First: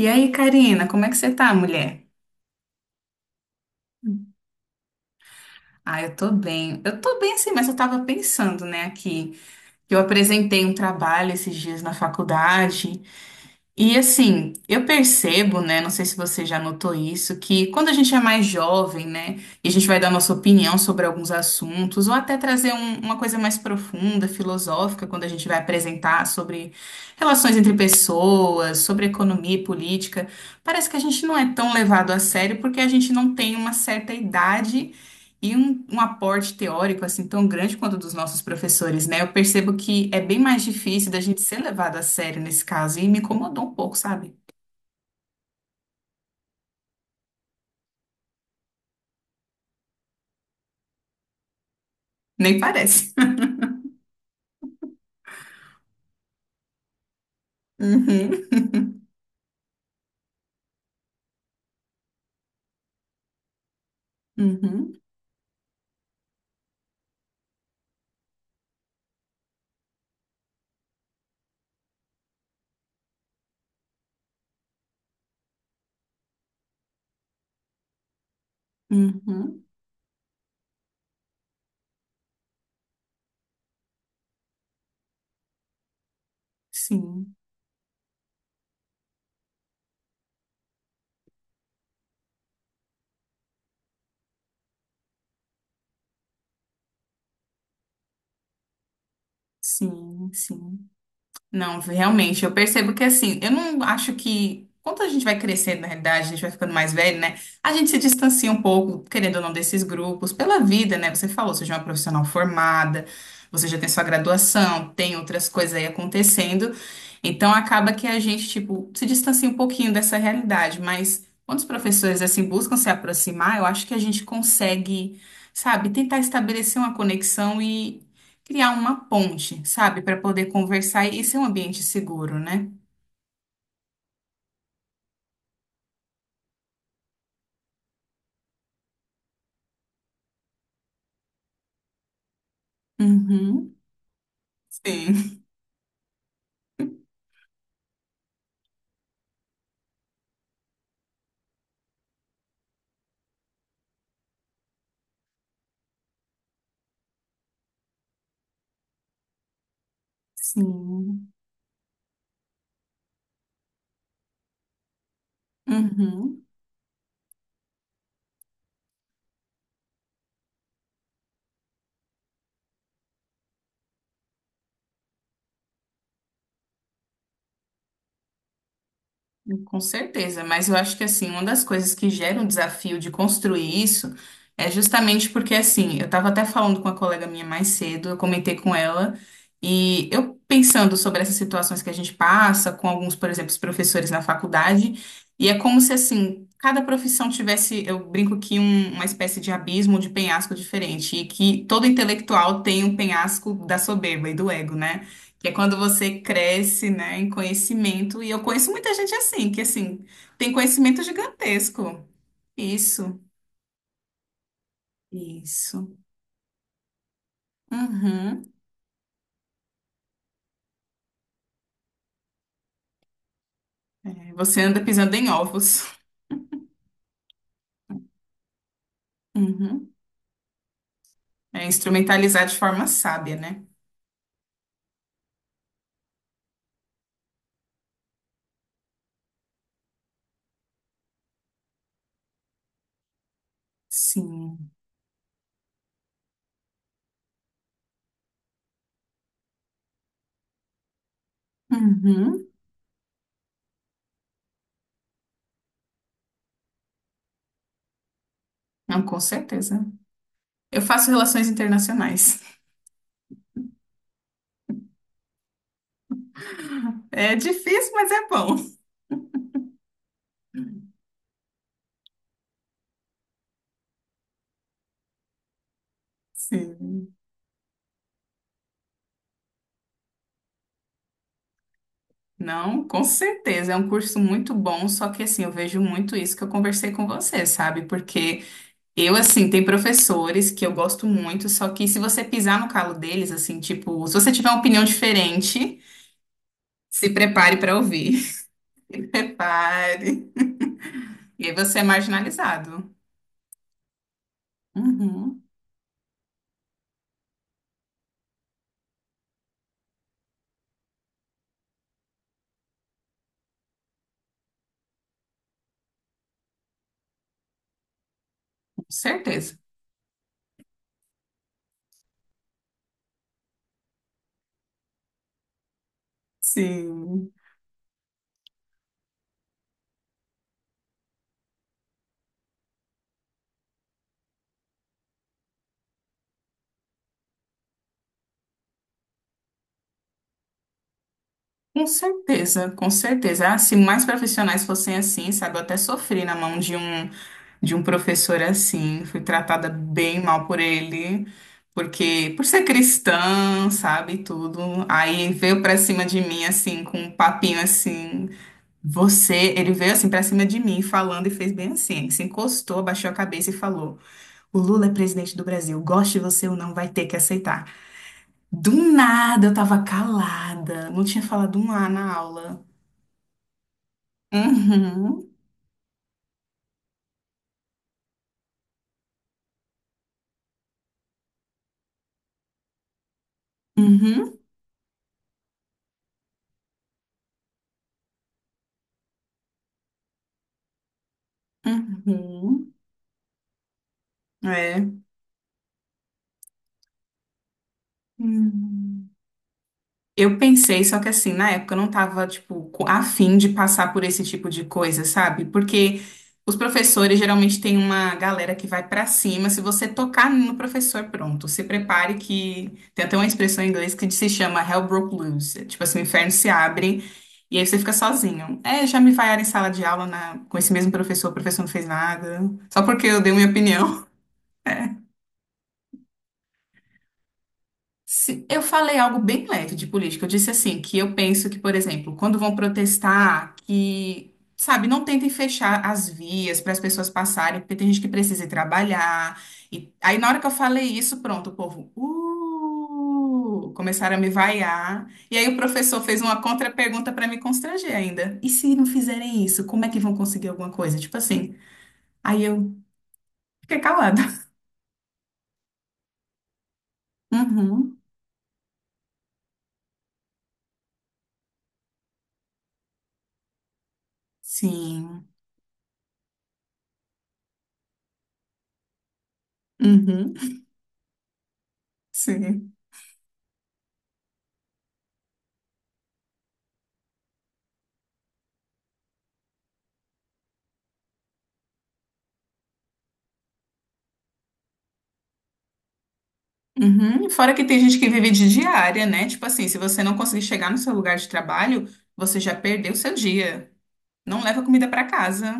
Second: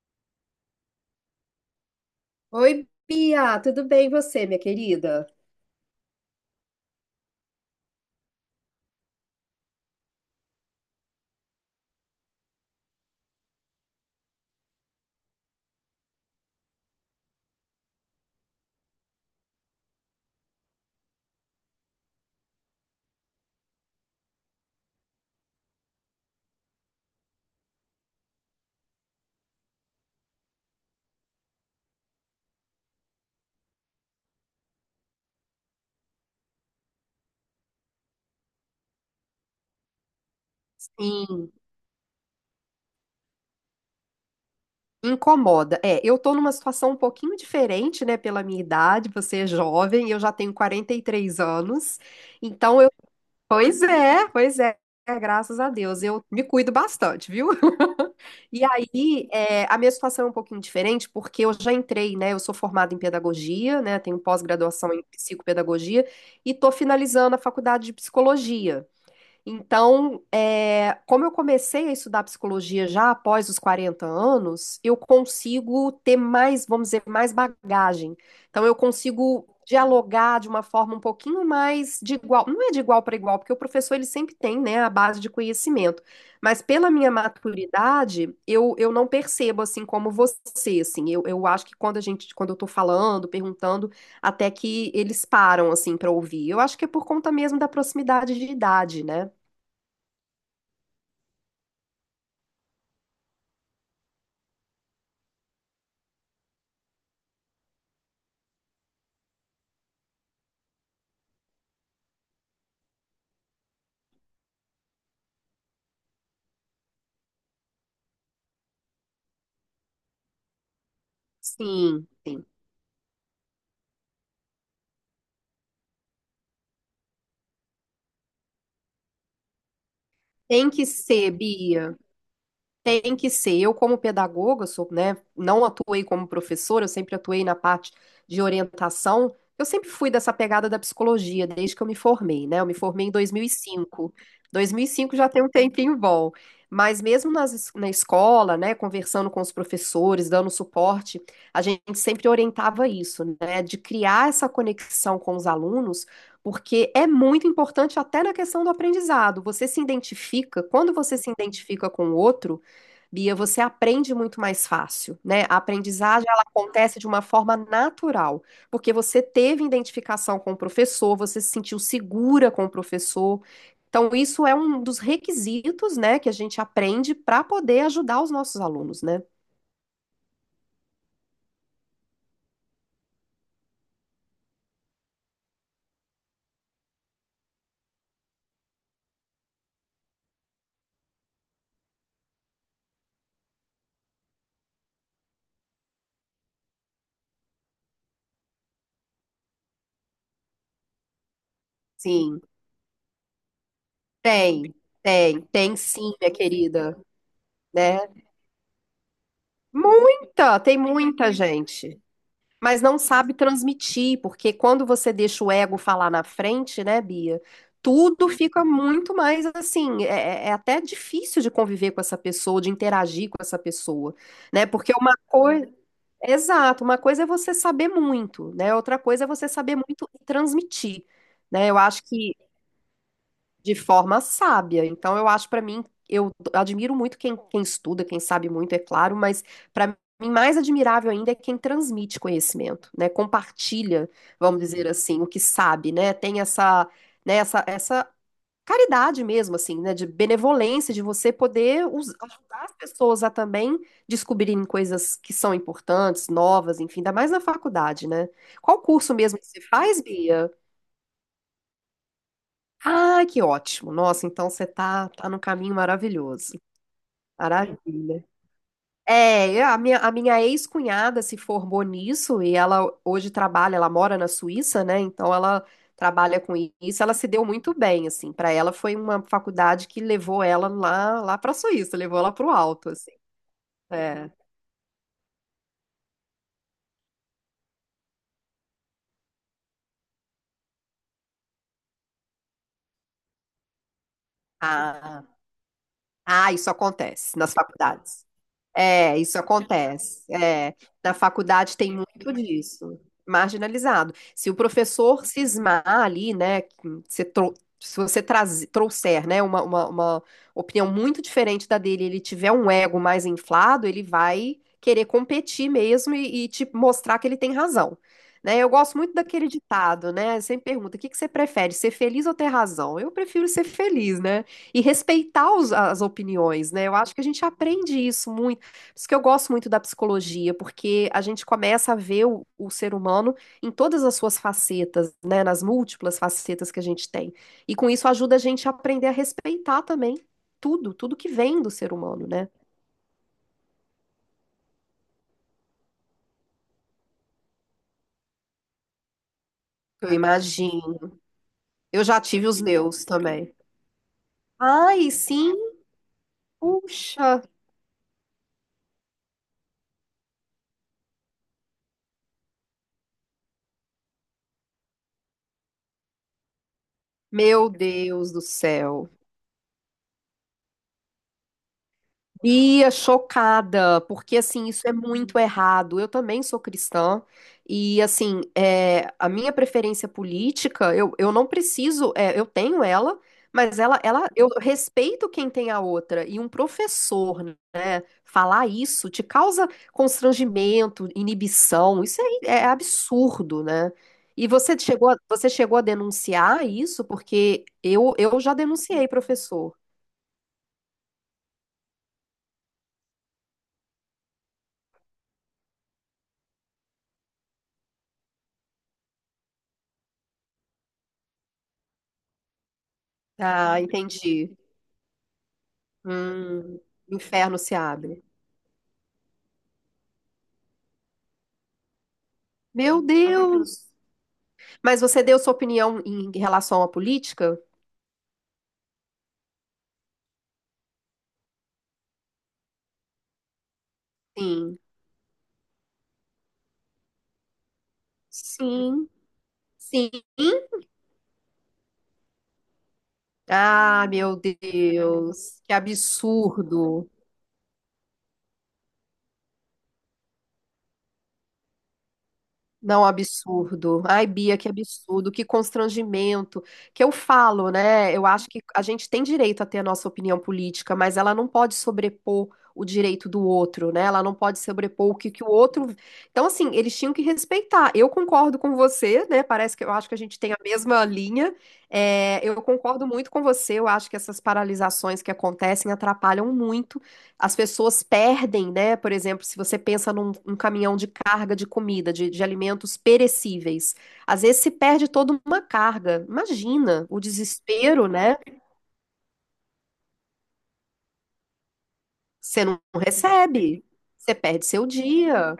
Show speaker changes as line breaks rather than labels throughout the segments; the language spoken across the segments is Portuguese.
E aí, Karina, como é que você tá, mulher?
Oi, Bia, tudo bem e você, minha querida?
Ah, eu tô bem. Eu tô bem sim, mas eu tava pensando, né, aqui, que eu apresentei um trabalho esses dias na faculdade. E assim, eu percebo, né? Não sei se você já notou isso, que quando a gente é mais jovem, né, e a gente vai dar nossa opinião sobre alguns assuntos, ou até trazer uma coisa mais profunda, filosófica, quando a gente vai apresentar sobre relações entre pessoas, sobre economia e política, parece que a gente não é tão levado a sério porque a gente não tem uma certa idade e um aporte teórico assim tão grande quanto o dos nossos professores, né? Eu percebo que é bem mais difícil da gente
Sim,
ser levado a sério nesse caso e me incomodou um pouco, sabe?
incomoda. É, eu tô numa situação um pouquinho diferente, né, pela minha idade, você é jovem, eu já tenho 43 anos.
Nem
Então eu,
parece.
pois é, graças a Deus, eu me cuido bastante, viu? E aí, é, a minha situação é um pouquinho diferente, porque eu já entrei, né? Eu sou formada em pedagogia, né? Tenho
Uhum,
pós-graduação
uhum,
em psicopedagogia e estou finalizando a faculdade de psicologia. Então, é, como eu comecei a estudar psicologia já após os 40 anos, eu consigo ter mais, vamos dizer, mais bagagem. Então, eu consigo
uhum.
dialogar de uma forma um pouquinho mais de igual, não é de igual para igual, porque o professor ele sempre tem, né, a base de conhecimento. Mas pela minha
Sim,
maturidade, eu não percebo assim como você, assim. Eu acho que quando a gente, quando eu estou falando, perguntando, até que eles param assim para ouvir. Eu acho que é por conta mesmo da proximidade de idade, né?
sim, sim. Não, realmente, eu percebo que assim, eu não acho que. Quando a gente vai crescendo, na realidade, a gente vai ficando mais velho, né? A gente se distancia um pouco, querendo ou não, desses grupos, pela vida, né? Você falou, você já é uma profissional formada, você já tem sua graduação, tem outras coisas aí acontecendo. Então, acaba que a gente, tipo, se distancia um pouquinho dessa realidade. Mas quando os
Sim,
professores, assim,
sim.
buscam se aproximar, eu acho que a gente consegue, sabe, tentar estabelecer uma conexão, criar uma ponte, sabe, para poder
Tem que
conversar e
ser,
ser um ambiente
Bia.
seguro, né?
Tem que ser. Eu, como pedagoga, sou, né, não atuei como professora, eu sempre atuei na parte de orientação. Eu sempre fui dessa pegada da psicologia, desde que eu me formei, né? Eu me formei em
Uhum.
2005 já tem
Sim.
um tempinho bom. Mas mesmo nas, na escola, né, conversando com os professores, dando suporte, a gente sempre orientava isso, né, de criar essa conexão com os alunos, porque é muito importante até na questão do aprendizado. Você se identifica, quando você se
Sim.
identifica com o outro, Bia, você aprende muito mais fácil, né? A aprendizagem ela
Uhum.
acontece de uma forma natural, porque você teve identificação com o professor, você se sentiu segura com o professor. Então, isso é um dos requisitos, né, que a gente aprende para poder ajudar os nossos alunos, né?
Com certeza, mas eu acho que assim, uma das coisas que gera um desafio de construir isso é justamente porque assim, eu estava até falando com uma colega minha mais cedo, eu comentei com ela, e eu pensando sobre essas situações que a gente passa, com alguns, por exemplo, os professores na faculdade, e é como se assim, cada profissão tivesse, eu brinco que uma espécie de abismo, de penhasco diferente, e que todo
Sim,
intelectual tem um penhasco da soberba e do
tem,
ego, né?
tem,
Que é
tem
quando
sim,
você
minha
cresce,
querida,
né, em
né?
conhecimento. E eu conheço muita gente assim, que assim, tem
Muita, tem
conhecimento
muita gente.
gigantesco.
Mas não
Isso,
sabe transmitir, porque quando você deixa o ego
isso.
falar na frente, né, Bia? Tudo
Uhum.
fica muito mais assim. É até difícil de conviver com essa pessoa, de interagir com essa pessoa,
É, você
né?
anda
Porque uma
pisando em
coisa.
ovos.
Exato, uma coisa é você saber muito, né? Outra coisa é você saber
Uhum.
muito e transmitir,
É
né? Eu acho que
instrumentalizar de forma sábia, né?
de forma sábia. Então, eu acho para mim, eu admiro muito quem estuda, quem sabe muito, é claro, mas para mim mais admirável ainda é quem transmite conhecimento, né? Compartilha, vamos
Sim.
dizer assim, o que sabe, né? Tem essa, né, essa caridade mesmo, assim, né? De benevolência, de você poder
Uhum.
ajudar as pessoas a também descobrirem coisas que são importantes, novas, enfim, ainda mais na faculdade, né? Qual
Não,
curso
com
mesmo que você
certeza.
faz, Bia?
Eu faço relações internacionais.
Ah, que ótimo. Nossa, então você tá no caminho maravilhoso.
É difícil, mas
Maravilha.
é bom.
É, a minha ex-cunhada se formou nisso e ela hoje trabalha, ela mora na Suíça, né? Então ela trabalha com isso,
Sim.
ela se deu muito bem, assim. Para ela foi uma faculdade que levou ela lá, lá para a Suíça, levou ela para o
Não,
alto,
com
assim.
certeza. É um curso
É.
muito bom, só que assim, eu vejo muito isso que eu conversei com você, sabe? Porque eu, assim, tem professores que eu gosto muito, só que se você pisar no calo deles, assim, tipo, se você tiver uma opinião
Ah,
diferente,
ah, isso
se
acontece nas
prepare para ouvir.
faculdades.
Se
É, isso acontece.
prepare.
É, na
E aí
faculdade
você é
tem muito
marginalizado.
disso, marginalizado. Se o professor
Uhum,
cismar ali, né, que você tro- se você trouxer, né, uma opinião muito diferente da dele, ele tiver um ego mais inflado, ele vai querer competir mesmo e te mostrar que ele tem razão. Né, eu
com
gosto muito daquele
certeza.
ditado, né? Sempre pergunta, o que que você prefere, ser feliz ou ter razão? Eu prefiro ser feliz, né? E respeitar as opiniões, né? Eu acho que a
Sim.
gente aprende isso muito por isso que eu gosto muito da psicologia, porque a gente começa a ver o ser humano em todas as suas facetas, né? Nas múltiplas facetas que a gente tem. E com isso ajuda a gente a aprender a respeitar também tudo que vem do
Com
ser humano, né?
certeza, com certeza. Ah, se mais profissionais fossem assim, sabe, eu até sofri na mão de um. De um professor assim, fui tratada
Eu
bem mal por
imagino.
ele,
Eu já
porque por
tive os
ser
meus também.
cristã, sabe, e tudo.
Ai,
Aí
sim,
veio pra cima de mim assim com um
puxa,
papinho assim, você, ele veio assim pra cima de mim falando e fez bem assim, se encostou, abaixou a cabeça e falou: "O Lula é presidente do Brasil, goste você ou não, vai ter que aceitar".
meu Deus do
Do
céu.
nada eu tava calada, não tinha falado um A na aula.
Ia chocada, porque assim, isso é
Uhum.
muito errado. Eu também sou cristã, e assim, é, a minha preferência política, eu não preciso, é, eu tenho ela, mas
Uhum.
eu respeito quem tem a outra. E um professor, né, falar isso te causa constrangimento, inibição, isso é, é
Uhum.
absurdo, né? E você
É.
chegou a, você chegou a denunciar isso, porque eu já denunciei,
Hum.
professor.
Eu pensei, só que assim, na época eu não tava, tipo, a fim de passar por esse tipo de coisa, sabe? Porque os professores geralmente têm uma galera que vai pra cima. Se você tocar no professor, pronto, se prepare que. Tem até uma expressão em
Ah,
inglês que se
entendi.
chama Hell Broke Loose. É tipo assim, o inferno se
Hum,
abre
o inferno
e aí
se
você fica
abre.
sozinho. É, já me vaiaram em sala de aula na... com esse mesmo professor, o professor não fez nada. Só
Meu
porque eu dei minha
Deus!
opinião.
Mas você deu sua opinião em relação à política?
Eu falei algo bem leve de política. Eu disse assim, que eu penso que, por exemplo, quando vão protestar, que,
Sim.
sabe, não tentem fechar as vias para as pessoas passarem, porque tem gente que precisa ir
Sim.
trabalhar. E
Sim.
aí, na hora que eu falei isso, pronto, o povo,
Ah,
começaram a me
meu
vaiar. E aí o
Deus! Que
professor fez uma
absurdo!
contra-pergunta para me constranger ainda. E se não fizerem isso, como é que vão conseguir alguma coisa? Tipo assim. Aí eu
Não,
fiquei
absurdo.
calada.
Ai, Bia, que absurdo, que constrangimento. Que eu falo,
Uhum.
né? Eu acho que a gente tem direito a ter a nossa opinião política, mas ela não pode sobrepor o direito do outro, né? Ela não pode sobrepor o
Sim.
que, que o outro. Então, assim, eles tinham que respeitar. Eu concordo com você, né? Parece que eu acho que a
Uhum.
gente tem a mesma linha. É, eu
Sim.
concordo muito com você. Eu acho que essas paralisações que acontecem atrapalham muito as pessoas perdem, né? Por exemplo, se você pensa num caminhão de carga de comida, de alimentos perecíveis, às vezes se perde toda uma carga. Imagina o
Uhum. Fora que tem gente
desespero,
que vive
né?
de diária, né? Tipo assim, se você não conseguir chegar no seu lugar de trabalho, você já
Você não
perdeu seu dia.
recebe, você
Não leva
perde seu
comida para casa.
dia.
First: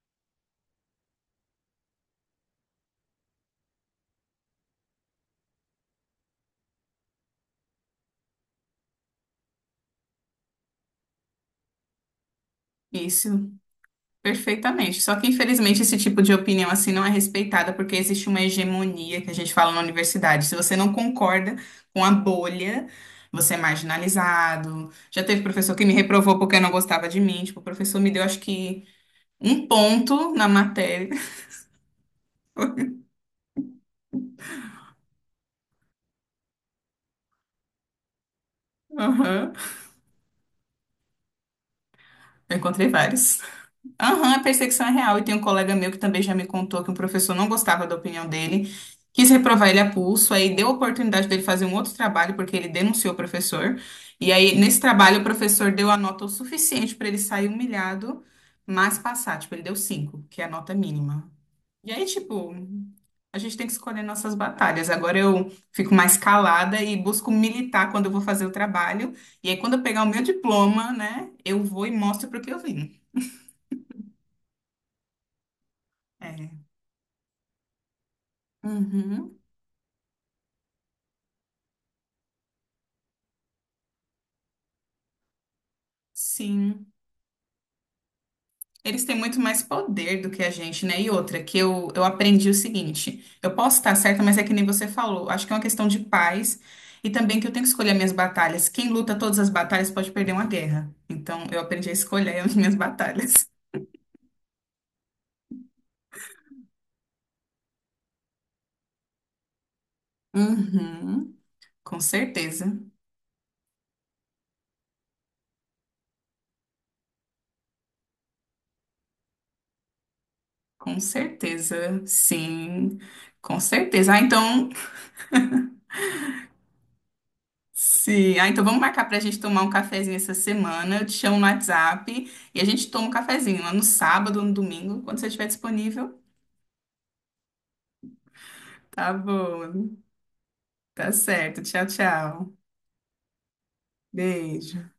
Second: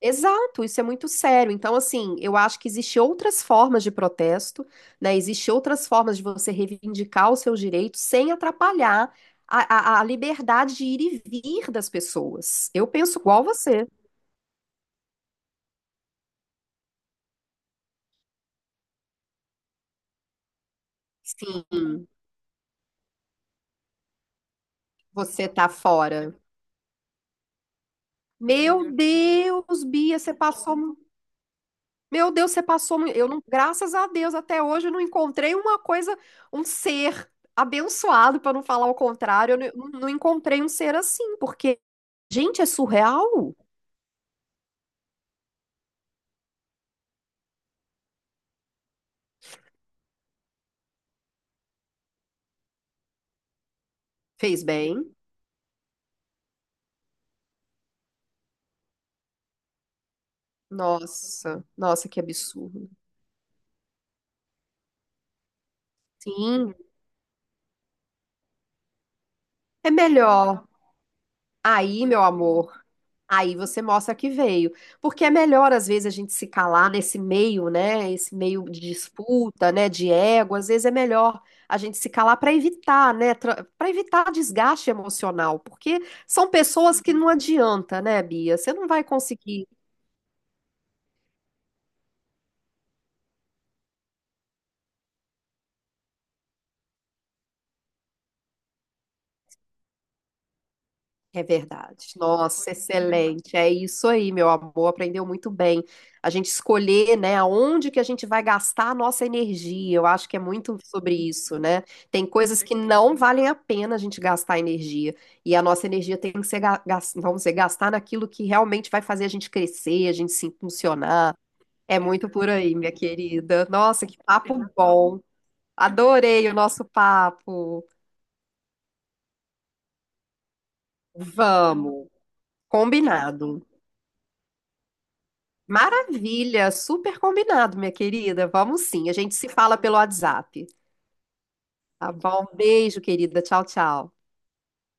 Exato, isso é muito sério. Então, assim, eu acho que existem outras formas de protesto, né? Existem outras formas de você reivindicar os seus direitos sem atrapalhar a liberdade de ir e vir das pessoas. Eu penso igual
Isso,
você.
perfeitamente. Só que, infelizmente, esse tipo de opinião assim não é respeitada porque existe uma hegemonia que a gente fala na universidade. Se você não concorda com
Sim.
a bolha, você é marginalizado. Já teve
Você tá
professor que me
fora.
reprovou porque não gostava de mim. Tipo, o professor me deu, acho que,
Meu
um
Deus, Bia,
ponto
você
na
passou.
matéria.
Meu Deus, você passou. Eu não, graças a Deus, até hoje eu não encontrei uma coisa, um ser abençoado, para não falar o
Aham.
contrário. Eu não encontrei um ser assim, porque,
Eu
gente, é
encontrei vários.
surreal.
Aham, a perseguição é real. E tem um colega meu que também já me contou que um professor não gostava da opinião dele, quis reprovar ele a pulso, aí deu a oportunidade dele fazer um outro trabalho, porque ele denunciou o professor. E aí,
Fez
nesse
bem.
trabalho, o professor deu a nota o suficiente para ele sair humilhado, mas passar. Tipo, ele deu cinco, que é a nota mínima.
Nossa,
E aí,
nossa, que
tipo,
absurdo.
a gente tem que escolher nossas batalhas. Agora eu fico mais
Sim,
calada e busco militar quando eu vou fazer o trabalho. E aí, quando eu
é
pegar o meu
melhor.
diploma, né, eu vou e
Aí, meu
mostro para o que eu
amor.
vim.
Aí você mostra que veio. Porque é melhor, às vezes, a gente se
É.
calar nesse meio, né? Esse meio de
Uhum.
disputa, né? De ego. Às vezes é melhor a gente se calar para evitar, né? Para evitar desgaste emocional. Porque são
Sim,
pessoas que não adianta, né, Bia? Você não
eles
vai
têm muito mais
conseguir.
poder do que a gente, né? E outra, que eu aprendi o seguinte: eu posso estar certa, mas é que nem você falou, acho que é uma questão de paz e também que eu tenho que escolher minhas batalhas. Quem luta todas as batalhas pode perder uma guerra.
É
Então, eu aprendi a
verdade.
escolher as
Nossa,
minhas batalhas.
excelente. É isso aí, meu amor. Aprendeu muito bem. A gente escolher, né, aonde que a gente vai gastar a nossa energia. Eu acho que é muito sobre
Uhum,
isso, né?
com
Tem coisas
certeza,
que não valem a pena a gente gastar energia. E a nossa energia tem que ser, vamos dizer, gastar naquilo que realmente vai fazer a gente crescer, a gente se
com
funcionar. É
certeza,
muito por aí, minha
sim, com
querida. Nossa,
certeza.
que
Ah,
papo
então.
bom. Adorei o nosso papo.
Sim, ah, então vamos marcar para a gente tomar um cafezinho essa semana. Eu te chamo no
Vamos.
WhatsApp e a gente toma um cafezinho
Combinado.
lá no sábado ou no domingo, quando você estiver disponível.
Maravilha, super combinado, minha querida. Vamos sim,
Tá
a gente se fala pelo
bom,
WhatsApp.
tá certo. Tchau,
Tá bom?
tchau.
Beijo, querida. Tchau, tchau.
Beijo.